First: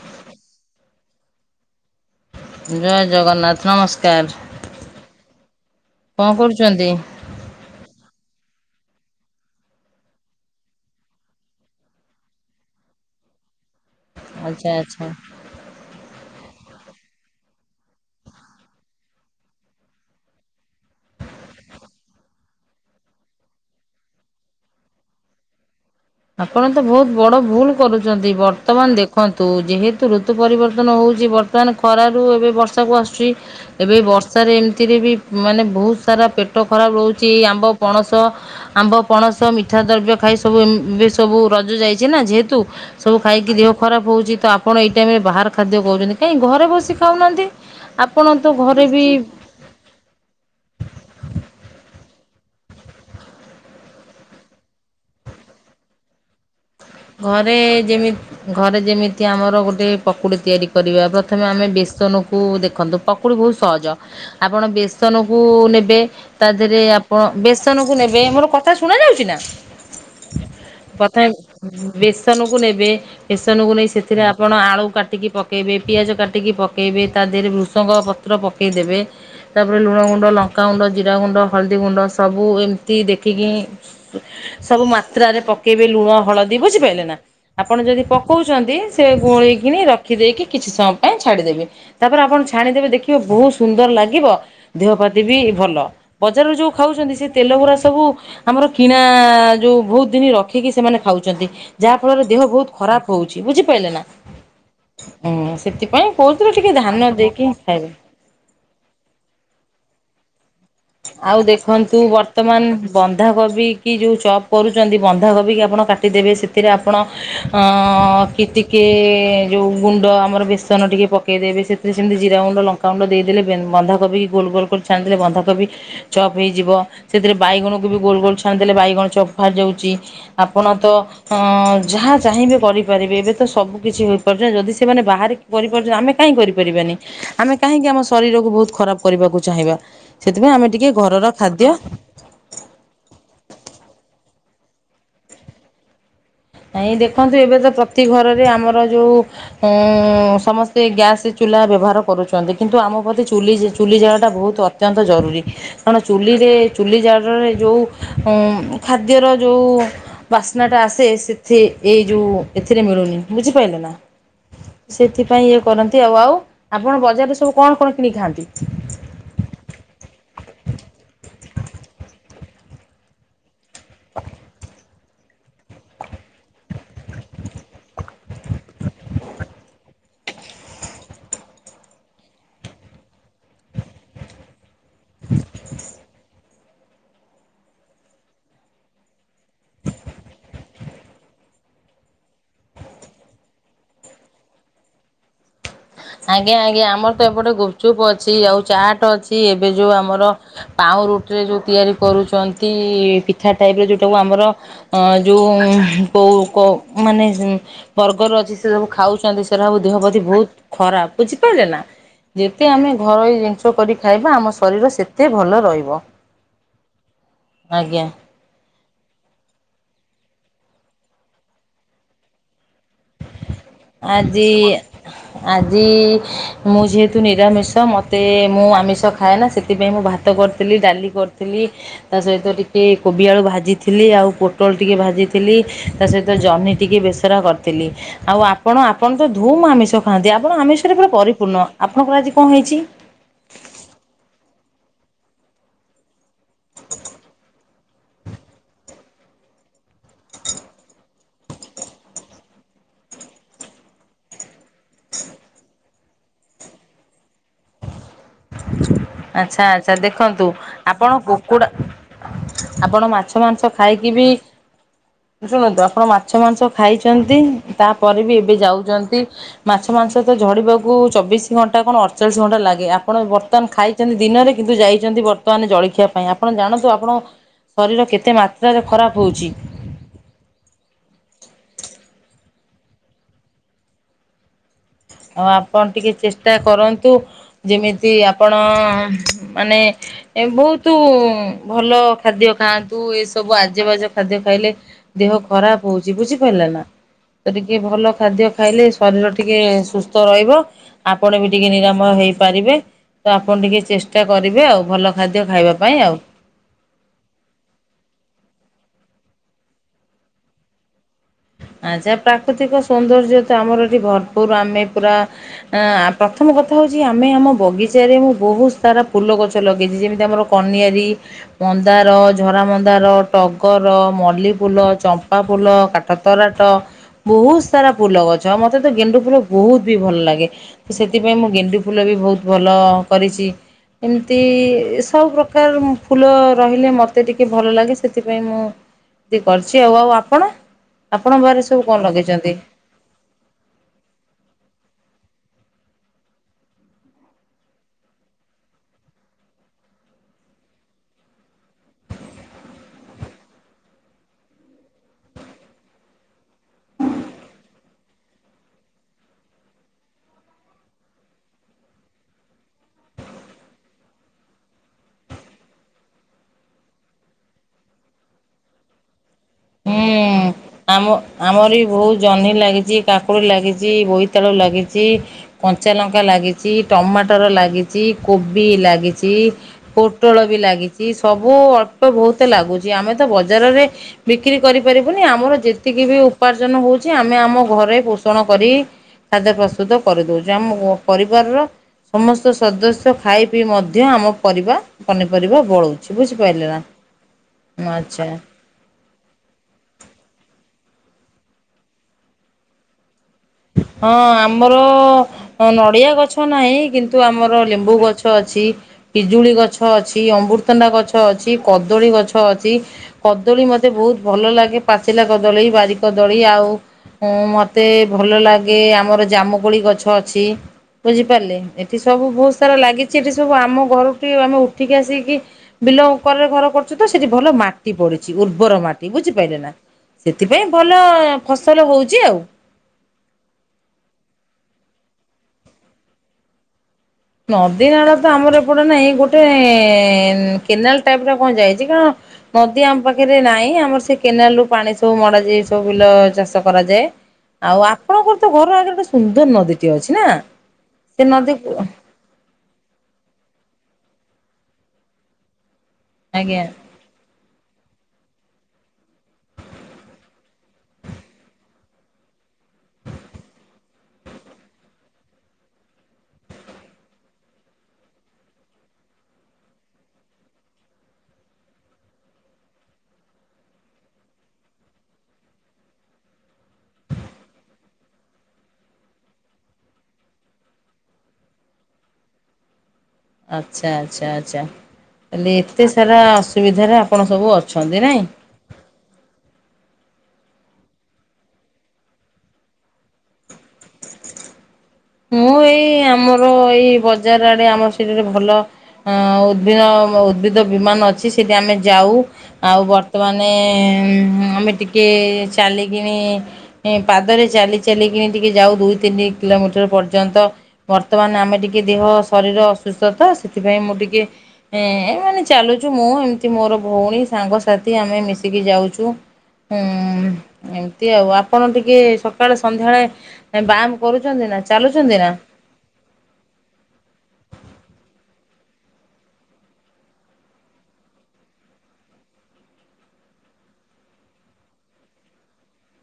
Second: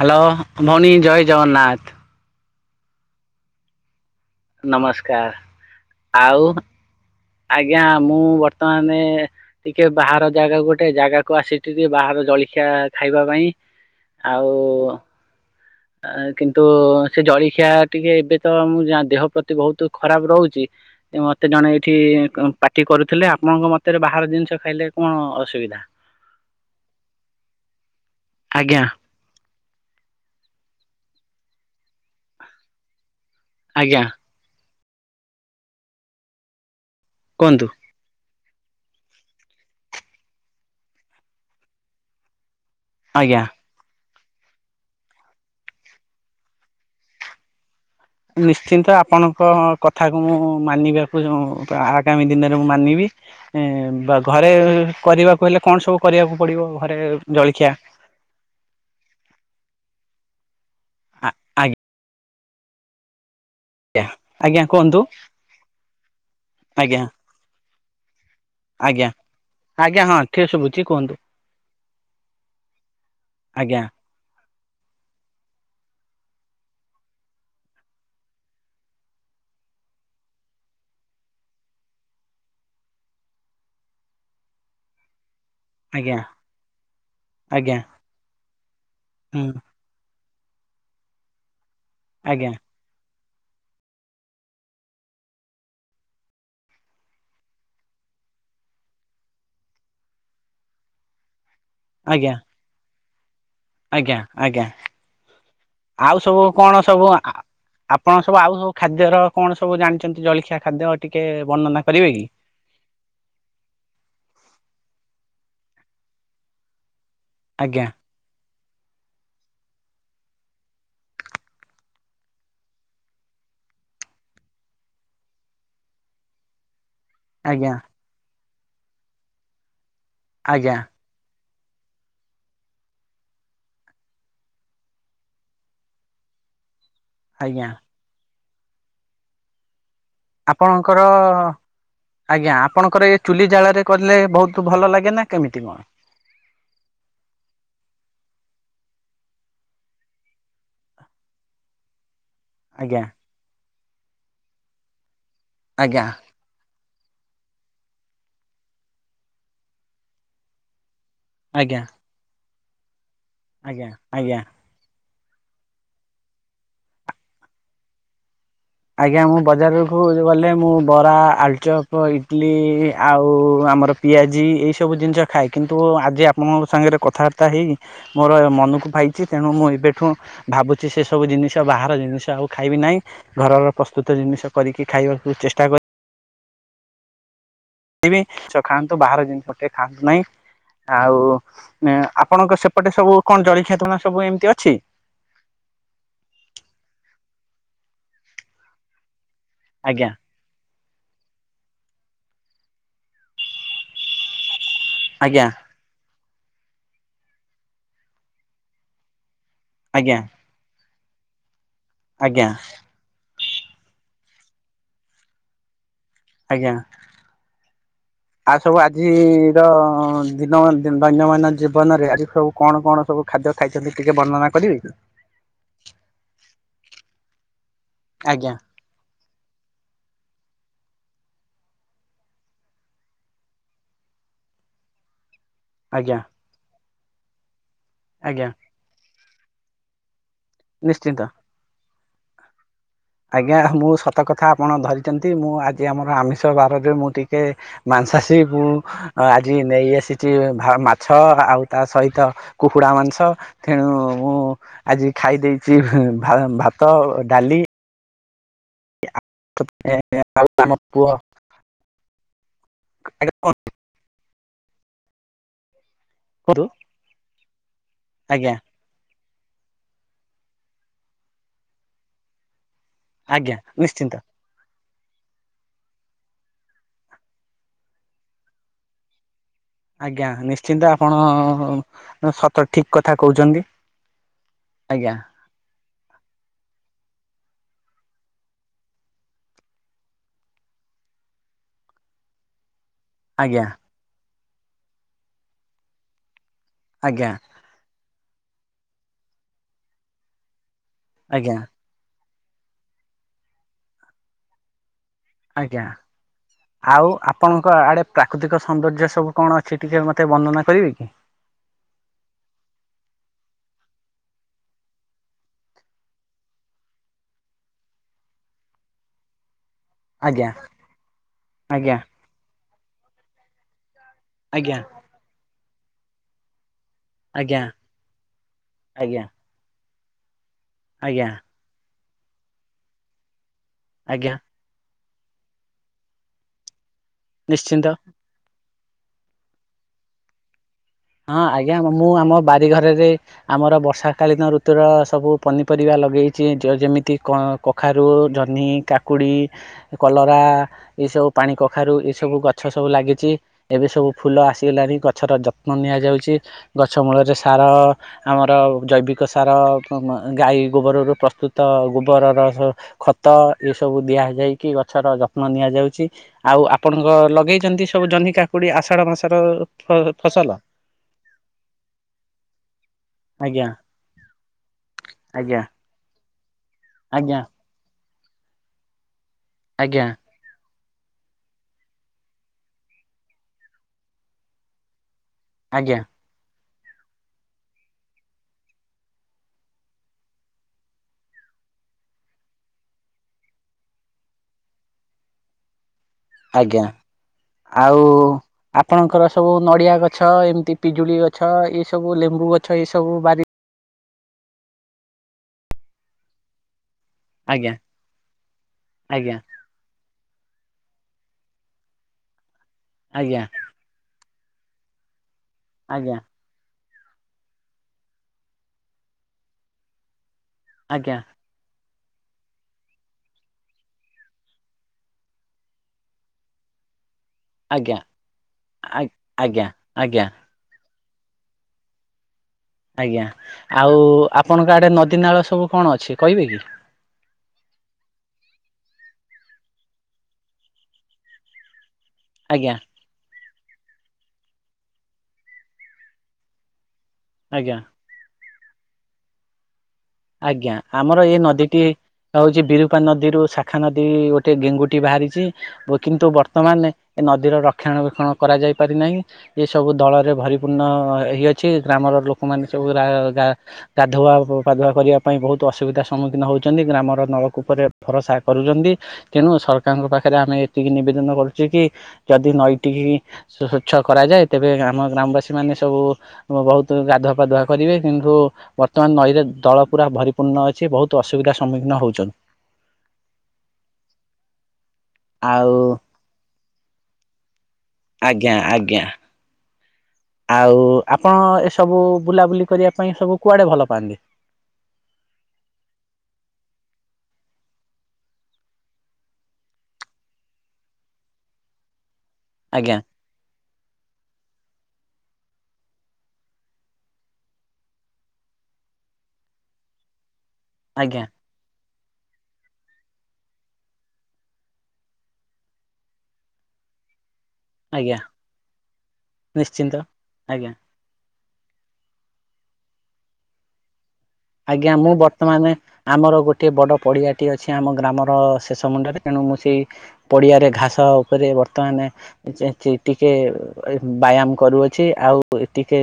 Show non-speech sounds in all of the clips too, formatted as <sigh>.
Hello ଭଉଣୀ ଜୟ ଜଗନ୍ନାଥ। ଜୟ ଜଗନ୍ନାଥ ନମସ୍କାର। ନମସ୍କାର କଣ ଆଉ କରୁଛନ୍ତି? ଆଜ୍ଞା ମୁଁ ବର୍ତ୍ତମାନ ବର୍ତ୍ତମାନେ ଟିକେ ବାହାର ଜାଗା ଗୋଟେ, ଜାଗାକୁ ଆସିଥିଲି, ଟିକେ ବାହାର ଜଳଖିଆ ଖାଇବା ପାଇଁ। ଆଉ ଆଚ୍ଛା ଆଚ୍ଛା। କିନ୍ତୁ ସେ ଜଳଖିଆ ଟିକେ, ଏବେ ତ ମୁ ଯା ଦେହ ପ୍ରତି ବହୁତ ଖରାପ ରହୁଛି। ମତେ ଜଣେ ଏଇଠି ପାଟି କରୁଥିଲେ, ଆପଣଙ୍କ ମତରେ ବାହାର ଜିନିଷ ଖାଇଲେ କଣ ଅସୁବିଧା? ଆପଣ ତ ବହୁତ ବଡ ଭୁଲ କରୁଛନ୍ତି ଆଜ୍ଞା ବର୍ତ୍ତମାନ ଦେଖନ୍ତୁ, ଯେହେତୁ ଋତୁ ପରିବର୍ତ୍ତନ ହଉଛି ବର୍ତ୍ତମାନ ଖରାରୁ ଏବେ ବର୍ଷାକୁ ଆସୁଛି, ଏବେ ଆଜ୍ଞା ବର୍ଷାରେ ଏମିତିରେ ବି ମାନେ ବହୁତ ସାରା ପେଟ ଖରାପ ରହୁଛି କୁହନ୍ତୁ ଆମ୍ବ, ପଣସ, ଆମ୍ବ, ପଣସ ମିଠା ଦ୍ରବ୍ୟ ଖାଇ ସବୁ ଏମ ଏବେ ସବୁ ରଜ ଯାଇଛି ନା, ଯେହେତୁ ସବୁ ଆଜ୍ଞା ଖାଇକି ଦେହ ଖରାପ ହଉଛି। ଆପଣ ଏଇ ଟାଇମରେ ବାହାର ଖାଦ୍ୟ ଖାଉଛନ୍ତି, କାହିଁକି ଘରେ ବସି ଖାଉନାହାନ୍ତି। ଆପଣ ତ ଘରେ ନିଶ୍ଚିନ୍ତ ବି ଆପଣଙ୍କ କଥାକୁ, ମୁଁ ମାନିବାକୁ ଯୋଉ ଆ ଆଗାମୀ ଦିନରେ ମୁଁ ମାନିବି, ବା ଘରେ କରିବାକୁ ହେଲେ କଣ ସବୁ କରିବାକୁ ପଡିବ ଘରେ ଘରେ ଜଳଖିଆ? ଯେମ ଘରେ ଯେମିତି ଆମର, ଗୋଟେ ପକୁଡି ତିଆରି କରିବା ପ୍ରଥମେ ଆମେ ଆଜ୍ଞା ବେସନକୁ, ଦେଖନ୍ତୁ ପ ପକୁଡି ବହୁତ ସହଜ ଆଜ୍ଞା ଆପଣ କୁହନ୍ତୁ ବେସନ କୁ ନେବେ ତା ଦେହେରେ ଆଜ୍ଞା ଆପଣ ବେସ ବେସନକୁ ନେବେ, ମୋର କଥା ଶୁଣ ଆଜ୍ଞା ଯାଉଛି ନା? ଆଜ୍ଞା ହଁ ଠିକ ଶୁଭୁଛି କୁହନ୍ତୁ। କଥା ବେସନକୁ ନେବେ ବେସନକୁ ଆଜ୍ଞା ନେଇ ସେଥିରେ ଆ ଆପଣ ଆଳୁ କାଟିକି ପକେଇବେ, ପିଆଜ କାଟିକି ପକେଇବେ ତା ଦେହରେ ଭୃଷଙ୍ଗ ପତ୍ର ପକେଇଦେବେ। ତାପରେ ଲୁଣ ଗୁଣ୍ଡ, ଲଙ୍କା ଗୁଣ୍ଡ, ଜିରା ଗୁଣ୍ଡ, ହଳଦୀ ଗୁଣ୍ଡ, ସବୁ ଏମିତି ଦେଖିକି ହିଁ ସବୁ ମାତ୍ରାରେ ପ ପକେଇବେ ଲୁଣ, ଆଜ୍ଞା ହଳଦୀ ବୁଝିପାରିଲେ ନା ଆଜ୍ଞା ଆପଣ ଯଦି ପକଉଛନ୍ତି ସେ ହୁଁ ଗୋଳେଇକିନି ରଖ ଖିଦେଇ କି କିଛି ସମୟ ପାଇଁ ଛାଡିଦେବେ ତାପରେ ଆପଣ ଆଜ୍ଞା ଛାଣିଦେବେ ଦେଖି ବହୁତ ସୁନ୍ଦର ଲାଗିବ, ଦେହପ୍ରତି ବି ଭଲ ବଜାରରୁ ଯୋଉ ଖାଉଛନ୍ତି ସେ ତେଲ ଗୁରା ସବୁ ଆମର କିଣା ଯୋଉ ବହୁତ ଦିନ ରଖିକି ସେମାନେ ଖାଉଛନ ଯାହା ଫଳରେ ଆଜ୍ଞା ଦେହ ବହୁତ ଖରାପ ହଉଛି ବୁଝିପାରିଲେ ନା। ଆଜ୍ଞା ଆଜ୍ଞା। ହୁଁ ସେଥିପାଇଁ ଆଉ ସବୁ କହୁଥିଲି ଟିକେ କଣ ଧ୍ୟାନ ସବୁ ଆ ଦେଇକି ଖାଇବେ। ଆପଣ ସବୁ ଆଉ ସବୁ ଖାଦ୍ୟର କଣ ସବୁ ଜାଣିଛନ୍ତି? ଜଳୀଖିଆ। ଆଉ ଦେଖନ୍ତୁ ବର୍ତ୍ତମାନ ବନ୍ଧାକୋବି କି ଯୋଉ ଚପ୍ କରୁଛନ୍ତି, ବନ୍ଧାକୋବି କି ଆପଣ କାଟିଦେବେ ସେଥିରେ ଆପଣ ଅ ଆଜ୍ଞା ଟିକେ ଯଉ ଗୁଣ୍ଡ ଆମର ବେସନ ଟିକେ ପକେଇଦେବେ, ସେଥିରେ ସେମିତି ଜିରା ଗୁଣ୍ଡ ଲଙ୍କାଗୁଣ୍ଡ ଦେଇଦେଲେ ବେ ବନ୍ଧାକୋବିକୁ ଗୋଲ୍ ଗୋଲ୍ କରି ଛାଣିଦେଲେ ବନ୍ଧାକୋବି ଚପ୍ ହେଇଯିବ ସେଥିରେ ଆଜ୍ଞା ବାଇଗଣକୁ ବି ଗୋଲ୍ ଗୋଲ୍ ଛାଣିଦେଲେ ବାଇଗଣ ଚପ୍ ବାହାରିଯାଉଛି। ଆପଣ ଆଜ୍ଞା ତ ଅ ଯାହା ଚାହିଁବେ କରିପାରିବେ, ଏବେ ତ ସବୁ କିିଛି ହୋଇପାରୁଛି। ଯଦି ସେମାନେ ବାହାରେ କରିପାରୁଛନ୍ତି ଆମେ କାହିଁକି କରିପାରିବାନି ଆମେ ଆଜ୍ଞା କାହିଁକି ଆମ ଶରୀରକୁ ବହୁତ ଖରାପ କରିବାକୁ ଚାହିଁବା? ସେଥିପାଇଁ ଆମେ ଟିକେ ଆପଣଙ୍କର ଘରର ଖାଦ୍ୟ ଆଜ୍ଞା ଆପଣଙ୍କର ଏ ଚୁଲି ଜାଳ ରେ କଲେ ବହୁତ ଭଲ ଲାଗେ ନା କେମିତି କଣ? ନାଇଁ ଦେଖନ୍ତୁ ଏବେ ତ ପ୍ରତି ଘରରେ ଆମର ଯୋଉ ସମସ୍ତେ ଗ୍ୟାସ ଚୁ ଲା ବ୍ୟବହାର କରୁଛୁ। ଛନ୍ତି କିନ୍ତୁ ଆମ ଆଜ୍ଞା ପ୍ରତି ଚୁଲି ଚୁଲି ଜାଳଟା ବହୁତ ଅତ୍ୟନ୍ତ ଜରୁରୀ, କାରଣ ଆଜ୍ଞା ଚୁଲିରେ ଚୁଲି ଜାଳରେ ଯୋଉ ଖାଦ୍ୟର ଯୋଉ ବାସ୍ନାଟା ଆସେ ସେ ଆଜ୍ଞା ଏଇ ଯୋଉ ଏଥିରେ ମିଳୁନି। ବୁଝିପାରିଲେ ଆଜ୍ଞା ନା। ଆଜ୍ଞା। ସେଥିପାଇଁ ଇଏ କରନ୍ତି ଆଉ। ଆଉ ଆପଣ ବଜାରରେ ସବୁ କଣ କଣ କିଣି ଖାଆନ୍ତି? ଆଜ୍ଞା ମୁଁ ବଜାରକୁୁ ଗଲେ ମୁଁ ବରା, ଆଳୁଚପ, ଇଟଲି ଆଉ ଆମର ପିଆଜି ଏଇ ସବୁ ଜିନିଷ ଖାଏ, କିନ୍ତୁ ଆଜି ଆପଣଙ୍କ ସାଙ୍ଗରେ କଥାବାର୍ତ୍ତା ହେଇକି ମୋର ମନକୁ ପାଇଛି ତେଣୁ ମୁଁ ଏବେଠୁ ଭାବୁଛି ସେ ସବୁ ଜିନିଷ ବାହାର ଜିନିଷ ଆଉ ଖାଇବି ନାହିଁ। ଘରର ପ୍ରସ୍ତୁତ ଜିନିଷ କରିକି ଖାଇବାକୁ ଚେଷ୍ଟା କ ରିବି ଖାଆନ୍ତୁ ବାହାର ଜିନିଷ କିଏ ଖାଆନ୍ତୁ ନାହିଁ। ଆଉ ଆପଣଙ୍କ ସେପଟେ ସବୁ କଣ ଜଳିଖିଆ <unintelligible> ସବୁ ଏମିତି ଅଛି। <inaudible> ଆଜ୍ଞା ଆଜ୍ଞା ଆମର ତ ଏପଟେ ଗୁପଚୁପ୍ ଅଛି ଆଉ ଚାଟ ଅଛି ଏବେ ଯୋଉ ଆଜ୍ଞା ଆମର ପାଉଁ ରୁଟିରେ ଯେଉଁ ତିଆରି କରୁଛନ୍ତି ପିଠା ଟାଇପରେ ଯେଉଁଟାକୁ ଆମର ଅ ଆଜ୍ଞା ଯୋଉ କଉ କୋଉ ମାନେ ବର୍ଗର ଅଛି ସେ ସବୁ ଖାଉଛନ୍ତି। ଦେହ ଆଜ୍ଞା ପ୍ରତି ବହୁତ ଖରାପ ବୁଝିପାରିଲେ ନା ଆଜ୍ଞା ଯେମିତି ଆମେ ଘରଇ ସବୁ କରି ଖାଇବା ଆମ ଶରୀର ସେତେ ଭଲ ରହିବ। ଆଜ୍ଞା ଆଜ୍ଞା। ଆ ସବୁ ଆଜିର ଦିନ ଦୈନଦୀନ ଜୀବନରେ ଆଜି ସବୁ କଣ କଣ ସବୁ ଖାଦ୍ୟ ଖାଇଛନ୍ତି ଟିକେ ଆଜି ବର୍ଣ୍ଣନା କରିବେ? ଆଜି। ମୁଁ ଯେହେତୁ ନିରାମିଷ ମୋତେ ଆଜ୍ଞା ମୁଁ ଆମିଷ ଖାଏ ନା ସେଥିପାଇଁ ମୁଁ ଭା ତ କରିଥିଲି ଡାଲି କରିଥିଲି ତା ସହିତ ଟିକେ କୋବି ଆଳୁ ଭାଜିଥିଲି ଆଉ ପୋଟଳ ଟିକେ ଭାଜିଥିଲି। ତା ଆଜ୍ଞା ସହିତ ଯହ୍ନି ଟିକେ ବେସର କରିଥିଲି ଆଉ ଆଜ୍ଞା ଆପଣ ଆପଣ? ଧୁମ ଆମିଷ ଖାନ୍ତି ଆପଣ ଆମିଷରେ ପୁରା ନିଶ୍ଚିନ୍ତ। ପରିପୂର୍ଣ୍ଣ ଆପଣଙ୍କର ଆଜି କଣ ହେଇଛି? ଆଜ୍ଞା ମୁଁ ସତ କଥା ଆପଣ ଧରିଛନ୍ତି। ମୁଁ ଆଜି ଆମର ଆମିଷ ବାରରେ ମୁଁ ଟିକେ ମା ମାଂସାଷୀ କୁ ଆଜି ନେଇ ଆସିଛି ମାଛ ଆଉ ତା ସହିତ କୁକୁଡ଼ା ମା ମାଂସ। ତେଣୁ ମୁଁ ଆଜି ଖାଇ ଦେଇେଇଛି ଭାତ ଡାଲି। ଆଛା ଆଚ୍ଛା ଆଉ ଦେଖନ୍ତୁ ଆମ ପୁଅ ଆପଣ କୁକୁଡ଼ା- ଆପଣ ମାଛ ମାଂସ ଖାଇକି ବି ଶୁଣନ୍ତ ଆ - ଆପଣ ମାଛ ମାଂସ କୁହନ୍ତୁ। ଖାଇଛନ୍ତି। ତାପରେ ବି ଏବେ ଆଜ୍ଞା ଯାଉଛନ୍ତି। ମାଛ ମାଂସ ତ ଝଡିବାକୁ ଚବିଶି ଘଣ୍ଟା କଣ ଅଠଚାଳିଶ ଘଣ୍ଟା ଲାଗେ। ଆପଣ ଆଜ୍ଞା ବର୍ତ୍ତମାନ ଖାଇକି- ନିଶ୍ଚିନ୍ତ ତି ଦିନରେ କିନ୍ତୁ ଯାଇ- ବର୍ତ୍ତମାନ ଜଳଖିିବା ପାଇଁ ଆପଣ ଜାଣନ୍ତୁ ଆପଣଙ୍କ ଶରୀର କେତେ ମାତ୍ରାରେ ଖରାପ ହଉଛି। ଆଜ୍ଞା, ନିଶ୍ଚିନ୍ତ ଆପଣ ସତ ଠିକ୍ କଥା କହୁଛନ୍ତି। ଆଜ୍ଞା। ଆଉ ଆପଣ ଟିକେ ଚେଷ୍ଟା କରନ୍ତୁ। ଯେମିତି ଆପଣ ମାନେ ବହୁ ବହୁତୁ ଭଲ ଖାଦ୍ୟ ଖାଆନ୍ତୁ। ତୁ ଏସବୁ ଆଜ୍ଞା ଆଜେ ବାଜେ ଖାଦ୍ୟ ଖାଇଲେ ଦେହ ଖରାପ ହଉଛି ବୁଝି ହେଲା ନା ଆଜ୍ଞା ତ ଟିକେ ଭଲ ଖାଦ୍ୟ ଖାଇଲେ ଶରୀର ଟିକେ ସୁସ୍ଥ ରହିବ। ଆପଣ ବି ଆଜ୍ଞା ଟିକେ ନିରାମୟ ହେଇପାରିବେ ତ ଆପଣ ଟିକେ ଚେଷ୍ଟା କରିବେ ଆଉ ଭଲ ଖାଦ୍ୟ ଖାଇବା ଆଜ୍ଞା। ପାଇଁ ଆଉ ଆଉ ଆପଣଙ୍କ ଆଡେ ପ୍ରାକୃତିକ ସୌନ୍ଦର୍ଯ୍ୟ ସ ସବୁ କଣ ଅଛି ଟିକେ ମତେ ବର୍ଣ୍ଣନା କରିବେ କି? ଆଜା ପ୍ରାକୃତିକ ସୌନ୍ଦର୍ଯ୍ୟ ତ ଆମର ଏଠି ଭରପୁର ଆମେ ପୁରା ପ୍ରଥମ ପ୍ରଥମେ ହୋଉଚି ଆମେ ଆମ ବଗିଚାରେ ମୁଁ ବୋହୁତ ସାରା ଫୁଲ ଗଛ ଲଗେଇଚି ଯେମିତି ଆମର ଆଜ୍ଞା କନିଆରୀ, ଆଜ୍ଞା ମନ୍ଦାର, ଝରା ମନ୍ଦାର, ଟଗ ର, ଆଜ୍ଞା ମଲ୍ଲିଫୁଲ, ଚମ୍ପା ଫୁଲ, କାଠ ତରାଟ ବୋହୁତ ଆଜ୍ଞା ସାରା ଫୁଲ ଗଛ ମତେ ତ ଗେଣ୍ଡୁ ଆଜ୍ଞା ଫୁଲ ବୋହୁତ ବି ଭଲ ଲାଗେ। ତ ଆଜ୍ଞା ସେଥିପାଇଁ ମୁଁ ଗେଣ୍ଡୁ ଫୁ ଫୁଲ ବି ବୋହୁତ ଭଲ କରିଚି। ଆଜ୍ଞା ଏମିତି ସବୁ ପ୍ରକାର ଫୁଲ ରହିଲେ ମତେ ଟିକେ ଭଲ ନିଶ୍ଚିନ୍ତ ଲାଗେ। ସେଥିପାଇଁ ମୁଁ କରିଚି। ଆଉ ଆଉ ଆପଣ? ହଁ ଆପଣଙ୍କ ବାରିରେ ଆଜ୍ଞା ସବୁ କଣ ମୁଁ ଆମ ଲଗେଇଛନ୍ତି? ବାରିଘରରେ ଆମର ବର୍ଷା କାଳୀନ ଋତୁର ସବୁ ପନିପରିବା ଲଗେଇଚି। ଯ-ଯେମିତି କ-କଖାରୁ, ଜହ୍ନି, କାକୁଡ଼ି, କ ଲରା, ଏ ସବୁ ପାଣି କଖାରୁ, ଏ ସବୁ ଗଛ ସବୁ ଲାଗିଚି। ଏବେ ସବୁ ଫୁଲ ଆସିଗଲାଣି ଗ୍ ଛର ଜ ନିଆଯାଉଚି ଗଛ ମୂଳରେ ସାର ଆମର ଜୈବିକ ସାର ମ୍ ମ୍ ଗାଈ ଗୋବରରୁ ପ୍ରସ୍ତୁତ ଗୋବରର ଖତ ଏ ସବୁ ଦିଆଯାଇକି ଗଛର ଯତ୍ନ ନିଆ ଯାଉଛି। ଆଉ ଆପଣଙ୍କ ଲଗେଇଚନ୍ତି ସବୁ ଜହ୍ନି କାକୁଡି ଆଷାଢ ମାସର ହୁଁ। ଫ-ଫସଲ? ଆମ ଆମର ବି ବୋହୁତ ଜହ୍ନି ଲାଗିଚି, କାକୁଡ଼ି ଆଜ୍ଞା ଲାଗିଚି, ବୋଇତାଳୁ ଲାଗିଚି, ଆଜ୍ଞା କଞ୍ଚାଲ ଙ୍କା ଲାଗିଚି, ଆଜ୍ଞା ଟମାଟର ଲାଗିଚି, କୋବି ଲାଗିଚି, ଆଜ୍ଞା ପୋଟଳ ବି ଲାଗିଚି ସବୁ ଅଳ୍ପେ ବୋହୁତ ଲାଗୁଚି। ଆମେ ତ ବଜାରରେ ବିକ୍ରି କରିପାରି ଆମର ଆଜ୍ଞା ଯେତିକି ବି ଉପାର୍ଜନ ହୋଉଚି, ଆମେ ଆମ ଘରେ ପୋଷଣ କରି ଖାଦ୍ୟ ପ୍ରସ୍ତୁତ କରିଦଉଛି। ଆମ ପରିବାରର ସମସ୍ତ ସଦସ୍ୟ ଖାଇ ପିଇ ମଧ୍ୟ ଆମ ପରିବା ପନିପରିବା ବଳୁ। ଆଜ୍ଞା, ଆଉ ଆଚ୍ଛା ଆପଣଙ୍କର ସବୁ ନଡ଼ିଆ ଗଛ, ଏମିତି ପିଜୁଳି ଗଛ, ଏ ସବୁ ଲେମ୍ବୁ ଗଛ, ଏ ସବୁ ବାରି ହଁ ଆମର ନଡ଼ିଆ ଗଛ ନାହିଁ କିନ୍ତୁ ଆମର ଆଜ୍ଞା ଲେମ୍ବୁ ଗଛ ଅଛି, ଆଜ୍ଞା ପିଜୁଳି ଗଛ ଅଛି, ଅମୃତଣ୍ଡା ଗଛ ଅଛି, କଦଳୀ ଗଛ ଅଛି, ଆଜ୍ଞା କଦଳୀ ମତେ ବହୁତ ଭଲ ଲାଗେ, ପାଚିଲାକ ଦଳି ଆଜ୍ଞା ବାରିକଦଳୀ, ଆଉ ମତେ ଭଲ ଲାଗେ ଆମର ଜାମୁକୋଳି ଗଛ ଅ ଜି ଆଜ୍ଞା ବୁଝିପାରିଲେ। ଏଠି ସବୁ ବହୁତ ସାରା ଲାଗିଛି, ଏଠି ସବୁ ଆମ ଘରକୁ ଟିକେ ଆମେ ଉଠିକି ଆସିକି ବିଲ କରେର ଘର କରୁଛୁ। ସେଠି ଭଲ ମାଟି ଆଜ୍ଞା ପଡିଛି ଉର୍ବର ମାଟି ବୁଝିପାରିଲେ ନା ଆଜ୍ଞା ଆଜ୍ଞା ସେଥିପାଇଁ ଭଲ। ଭଲ ଫସଲ ହଉଛି ଆଉ। ଆଜ୍ଞା, ଆଉ ଆପଣଙ୍କ ଆଡେ ନଦୀ ନାଳ ସବୁ କଣ ଅଛି କହିବେ କି? ନଦୀ ନାଳ ତ ଆମର ଏପଟେ ନାହିଁ। ଗୋଟେ କେନାଲ ଟାଇପ ର କଣ ଯାଇଛି କଣ? ଆଜ୍ଞା ନଦୀ ଆମ ପାଖରେ ନାହିଁ। ଆମର ସେ କେନାଲ ରୁ ପାଣି ସବୁ ମଡ ଯାଇ ସବୁ ବିଲ ଚାଷ କରାଯାଏ ଆଜ୍ଞା ଆଉ ଆପଣଙ୍କ ତ ଘର ଆଗରେ ଗୋଟେ ସୁନ୍ଦର ନଦୀଟି ଅଛି ନା ଆଜ୍ଞା ଆମର ସେ ଏ ନଦୀ ନଦୀଟି ହଉଛି ବିରୁପା ନଦୀରୁ ଶାଖା ନଦୀ ଗୋଟେ ଗେଙ୍ଗୁଟି ବାହାରିଛି। କିନ୍ତୁ ଆଜ୍ଞା ବର୍ତ୍ତମାନ ଏ ନଦୀର ରକ୍ଷଣାବେକ୍ଷଣ। କରାଯାଇ ପାରିନାହିଁ ଏସବୁ ଦଳରେ ଭରିପୂର୍ଣ୍ଣ ହେଇଅଛି ଗ୍ରାମର ଲୋକମାନେ ସବୁ ଗା ଗାଧୁଆ ପାଧୁଆ କରିବା ପାଇଁ ବହୁତ ଅସୁବିଧାର ସମ୍ମୁଖୀନ ହେଉଛନ୍ତି ଗ୍ରାମର ନଳକୂପରେ ଭରସା କରୁଛନ୍ତି ତେଣୁ ସରକାର ପାଖରେ ଆମେ ଏତିକି ନିବେଦନ କରୁଛୁ କି ଯଦି ନଈ ଟିକି ସ୍ୱଚ୍ଛ କରାଯାଏ ତେବେ ଆମ ଗ୍ରାମବାସୀ ମାନେ ସବୁ ବହୁତ ଗାଧୁଆ ପାାଧୁଆ କରିବେ କିନ୍ତୁ ବର୍ତ୍ତମାନ ନଈରେ ଦଳ। ପୁରା ଭରିପୂର୍ଣ୍ଣ ଅଛି ବହୁତ ଅସୁବିଧାର ସମ୍ମୁଖୀନ ହଉଛନ୍ତି। ଆଚ୍ଛା ଆଚ୍ଛା ଆଚ୍ଛା। କାଲି ଆଉ ଏତେ ସାରା ଅସୁବିଧାରେ ଆପଣ ସବୁ ଅଛନ୍ତି ନାଇଁ ଆଜ୍ଞା ଆଜ୍ଞା। ଆଉ ଆପଣ ଏସବୁ ବୁଲାବୁଲି କରିବା ପାଇଁ ସବୁ କୁଆଡେ ଭଲ ପାଆନ୍ତି। ହୁଁ। ହଁ ଏଇ ଆମର ଏଇ ବଜାର ଆଡେ ଆମର ସେଠି ଭଲ ଉଭିନ ଉଭି ବିମାନ ଅଛି ସେଠି ଆମେ ଯାଉ ଆଉ ଆଜ୍ଞା ବର୍ତ୍ତମାନ ଆମେ ଟିକେ ଟିକଏ ଚାଲିକଣି ପାଦରେ ଚାଲି ଚାଲିିକଣି ଟିକେ ଯାଉ ଦୁଇ ତିନି କିଲୋମିଟର। ପର୍ଯ୍ୟନ୍ତ ଆଜ୍ଞା ବର୍ତ୍ତମାନ ଆମେ ଟିକେ ଦେହ ଶରୀର ଅସୁସ୍ଥତ, ସେଥି ପାଇଁ ମୁଁ ଟିକେ ଚାଲୁଛୁ ମୁ ଏମତି ଟିକେ। ସାଙ୍ଗସାଥି ଆମେ ଆଜ୍ଞା ମିଶିକି ଯାଉଛୁଁ ନିଶ୍ଚିନ୍ତ ଆଜ୍ଞା ଏମତି ଆଉ ଆପଣ ଟିକେ ସକାଳେ ସନ୍ଧ୍ୟାଳେ ବ୍ୟାୟାମ କରୁଛନ୍ତି। ନା ଆଜ୍ଞା ମୁଁ ଚାଲୁଛନ୍ତି ନା? ବର୍ତ୍ତମାନ ଆମର ଗୋଟେ ବଡ ପଡିଆଟି ଅଛି ଆମ ଗ୍ରାମର। ଶେଷ ମୁଣ୍ଡରେ ତେଣୁ ମୁଁ ସେଇ ପଡ଼ିଆରେ ଘାସ ଉପରେ ବର୍ତ୍ତମାନ ଟିକେ ବ୍ୟାୟାମ କରୁଅଛି ଆଉ ଟିକିେ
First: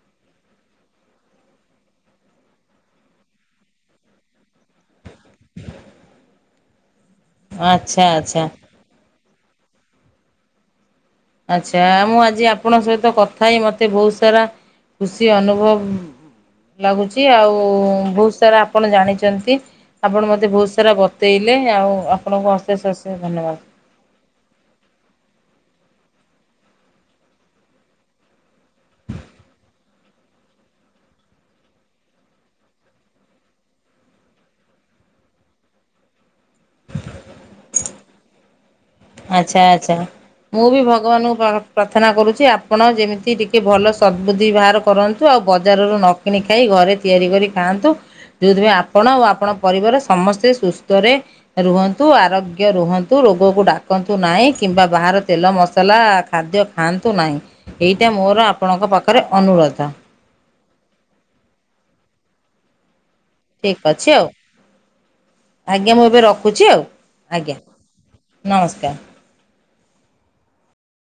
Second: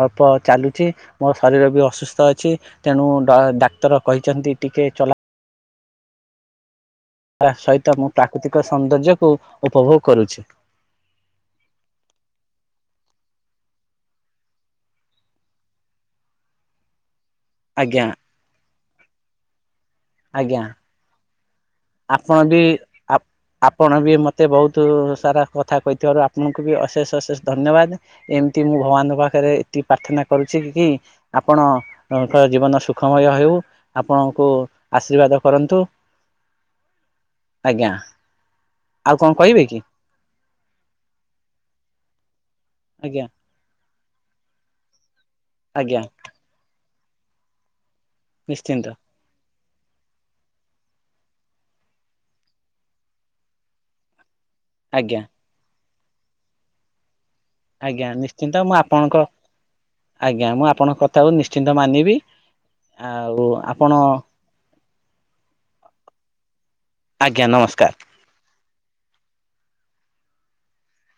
ଅଳ୍ପ ଚାଲୁଛି ମୋ ଶରୀର ବି ଅସୁ ସୁସ୍ଥ ଅଛି ତେଣୁ ଡାକ୍ତର କହିଛନ୍ତି ଟିକେ ଚଲା ଏହା ସହିତ ଆଚ୍ଛା ମୁଁ ଆଚ୍ଛା ପ୍ରାକୃତିକ ସୌନ୍ଦର୍ଯ୍ୟକୁ ଉପଭୋଗ କରୁଛି। ଆଛା ମୁଁ ଆଜି ଆପଣଙ୍କ ସହିତ କଥା ହେଇ ମତେ ବହୁତ ସାରା। ଖୁସି ଅନୁଭବ ଲାଗୁଛି। ଆଉ ଆଜ୍ଞା ବହୁତ ସାରା ଆପଣ ଜାଣିଛନ୍ତି। ଆପଣ ମୋତେ ଆଜ୍ଞା ବହୁତ ସାରା ବତେଇଲେ ଆଉ ଆପଣ ଆପଣଙ୍କୁ ବି ଅଶେଷ ଅଶେଷ ଆପ ଧନ୍ୟବାଦ। ଆପଣ ବି ମୋତେ ବହୁତ ସାରା କଥା କଇ ଥିବାରୁ ଆପଣଙ୍କୁ ବି ଅଶେଷ ଅଶେଷ ଧନ୍ୟବାଦ ଏମିତି ମୁଁ ଭଗବାନଙ୍କ ପାଖରେ ଏତିକି ପ୍ରାର୍ଥନା କରୁଛି କି ଆପଣଙ୍କ ଜୀବନ ସୁଖମୟ ହେଉ ଆପଣଙ୍କୁ ଆଶୀର୍ବାଦ କରନ୍ତୁ। ଆଜ୍ଞା। ଆଉ କଣ ଆଛା କହିବେ କି ଆଛା ମୁଁ ବି ଭଗବାନଙ୍କୁ ପ୍ରାର୍ଥନା କରୁଛି। ଆପଣ ଆଜ୍ଞା ଯେମିତି ଟିକେ ଭଲ ସଦ୍ବୁଦ୍ଧି ବାହାର କରନ୍ତୁ ଆଉ ବଜାରରୁ ଆଜ୍ଞା ନ କିଣି ଖାଇ ଘରେ ତିଆରି କରି ଖାଆନ୍ତୁ ଯଉଥିପାଇଁ ନିଶ୍ଚିନ୍ତ ଆପଣ ଆ ଆପଣ ପରିବାର ସମସ୍ତେ ସୁସ୍ଥରେ ରୁହନ୍ତୁ, ଆରୋଗ୍ୟ ରୁହନ୍ତୁ ରୋଗକୁ ଡାକନ୍ତୁ ନାହିଁ କିମ୍ବା ଆଜ୍ଞା ବାହହାର ତେଲ ମସଲା ଖାଦ୍ୟ ଖାଆନ୍ତୁ ନାହିଁ ଆଜ୍ଞା ଏଇଟା ମୋର ନିଶ୍ଚିନ୍ତ ମୁଁ ଆପଣଙ୍କ ପାଖରେ ଅନୁରୋଧ। ଆଜ୍ଞା ମୁଁ ଆପଣଙ୍କ କଥାକୁ ନିଶ୍ଚିନ୍ତ ମାନିବି ଆଉ ଠିକ୍ ଆପଣ ଅଛି ଆଉ ଆଜ୍ଞା ମୁଁ ଏବେ ରଖୁଛି, ଆଉ ଆଜ୍ଞା ନମସ୍କାର।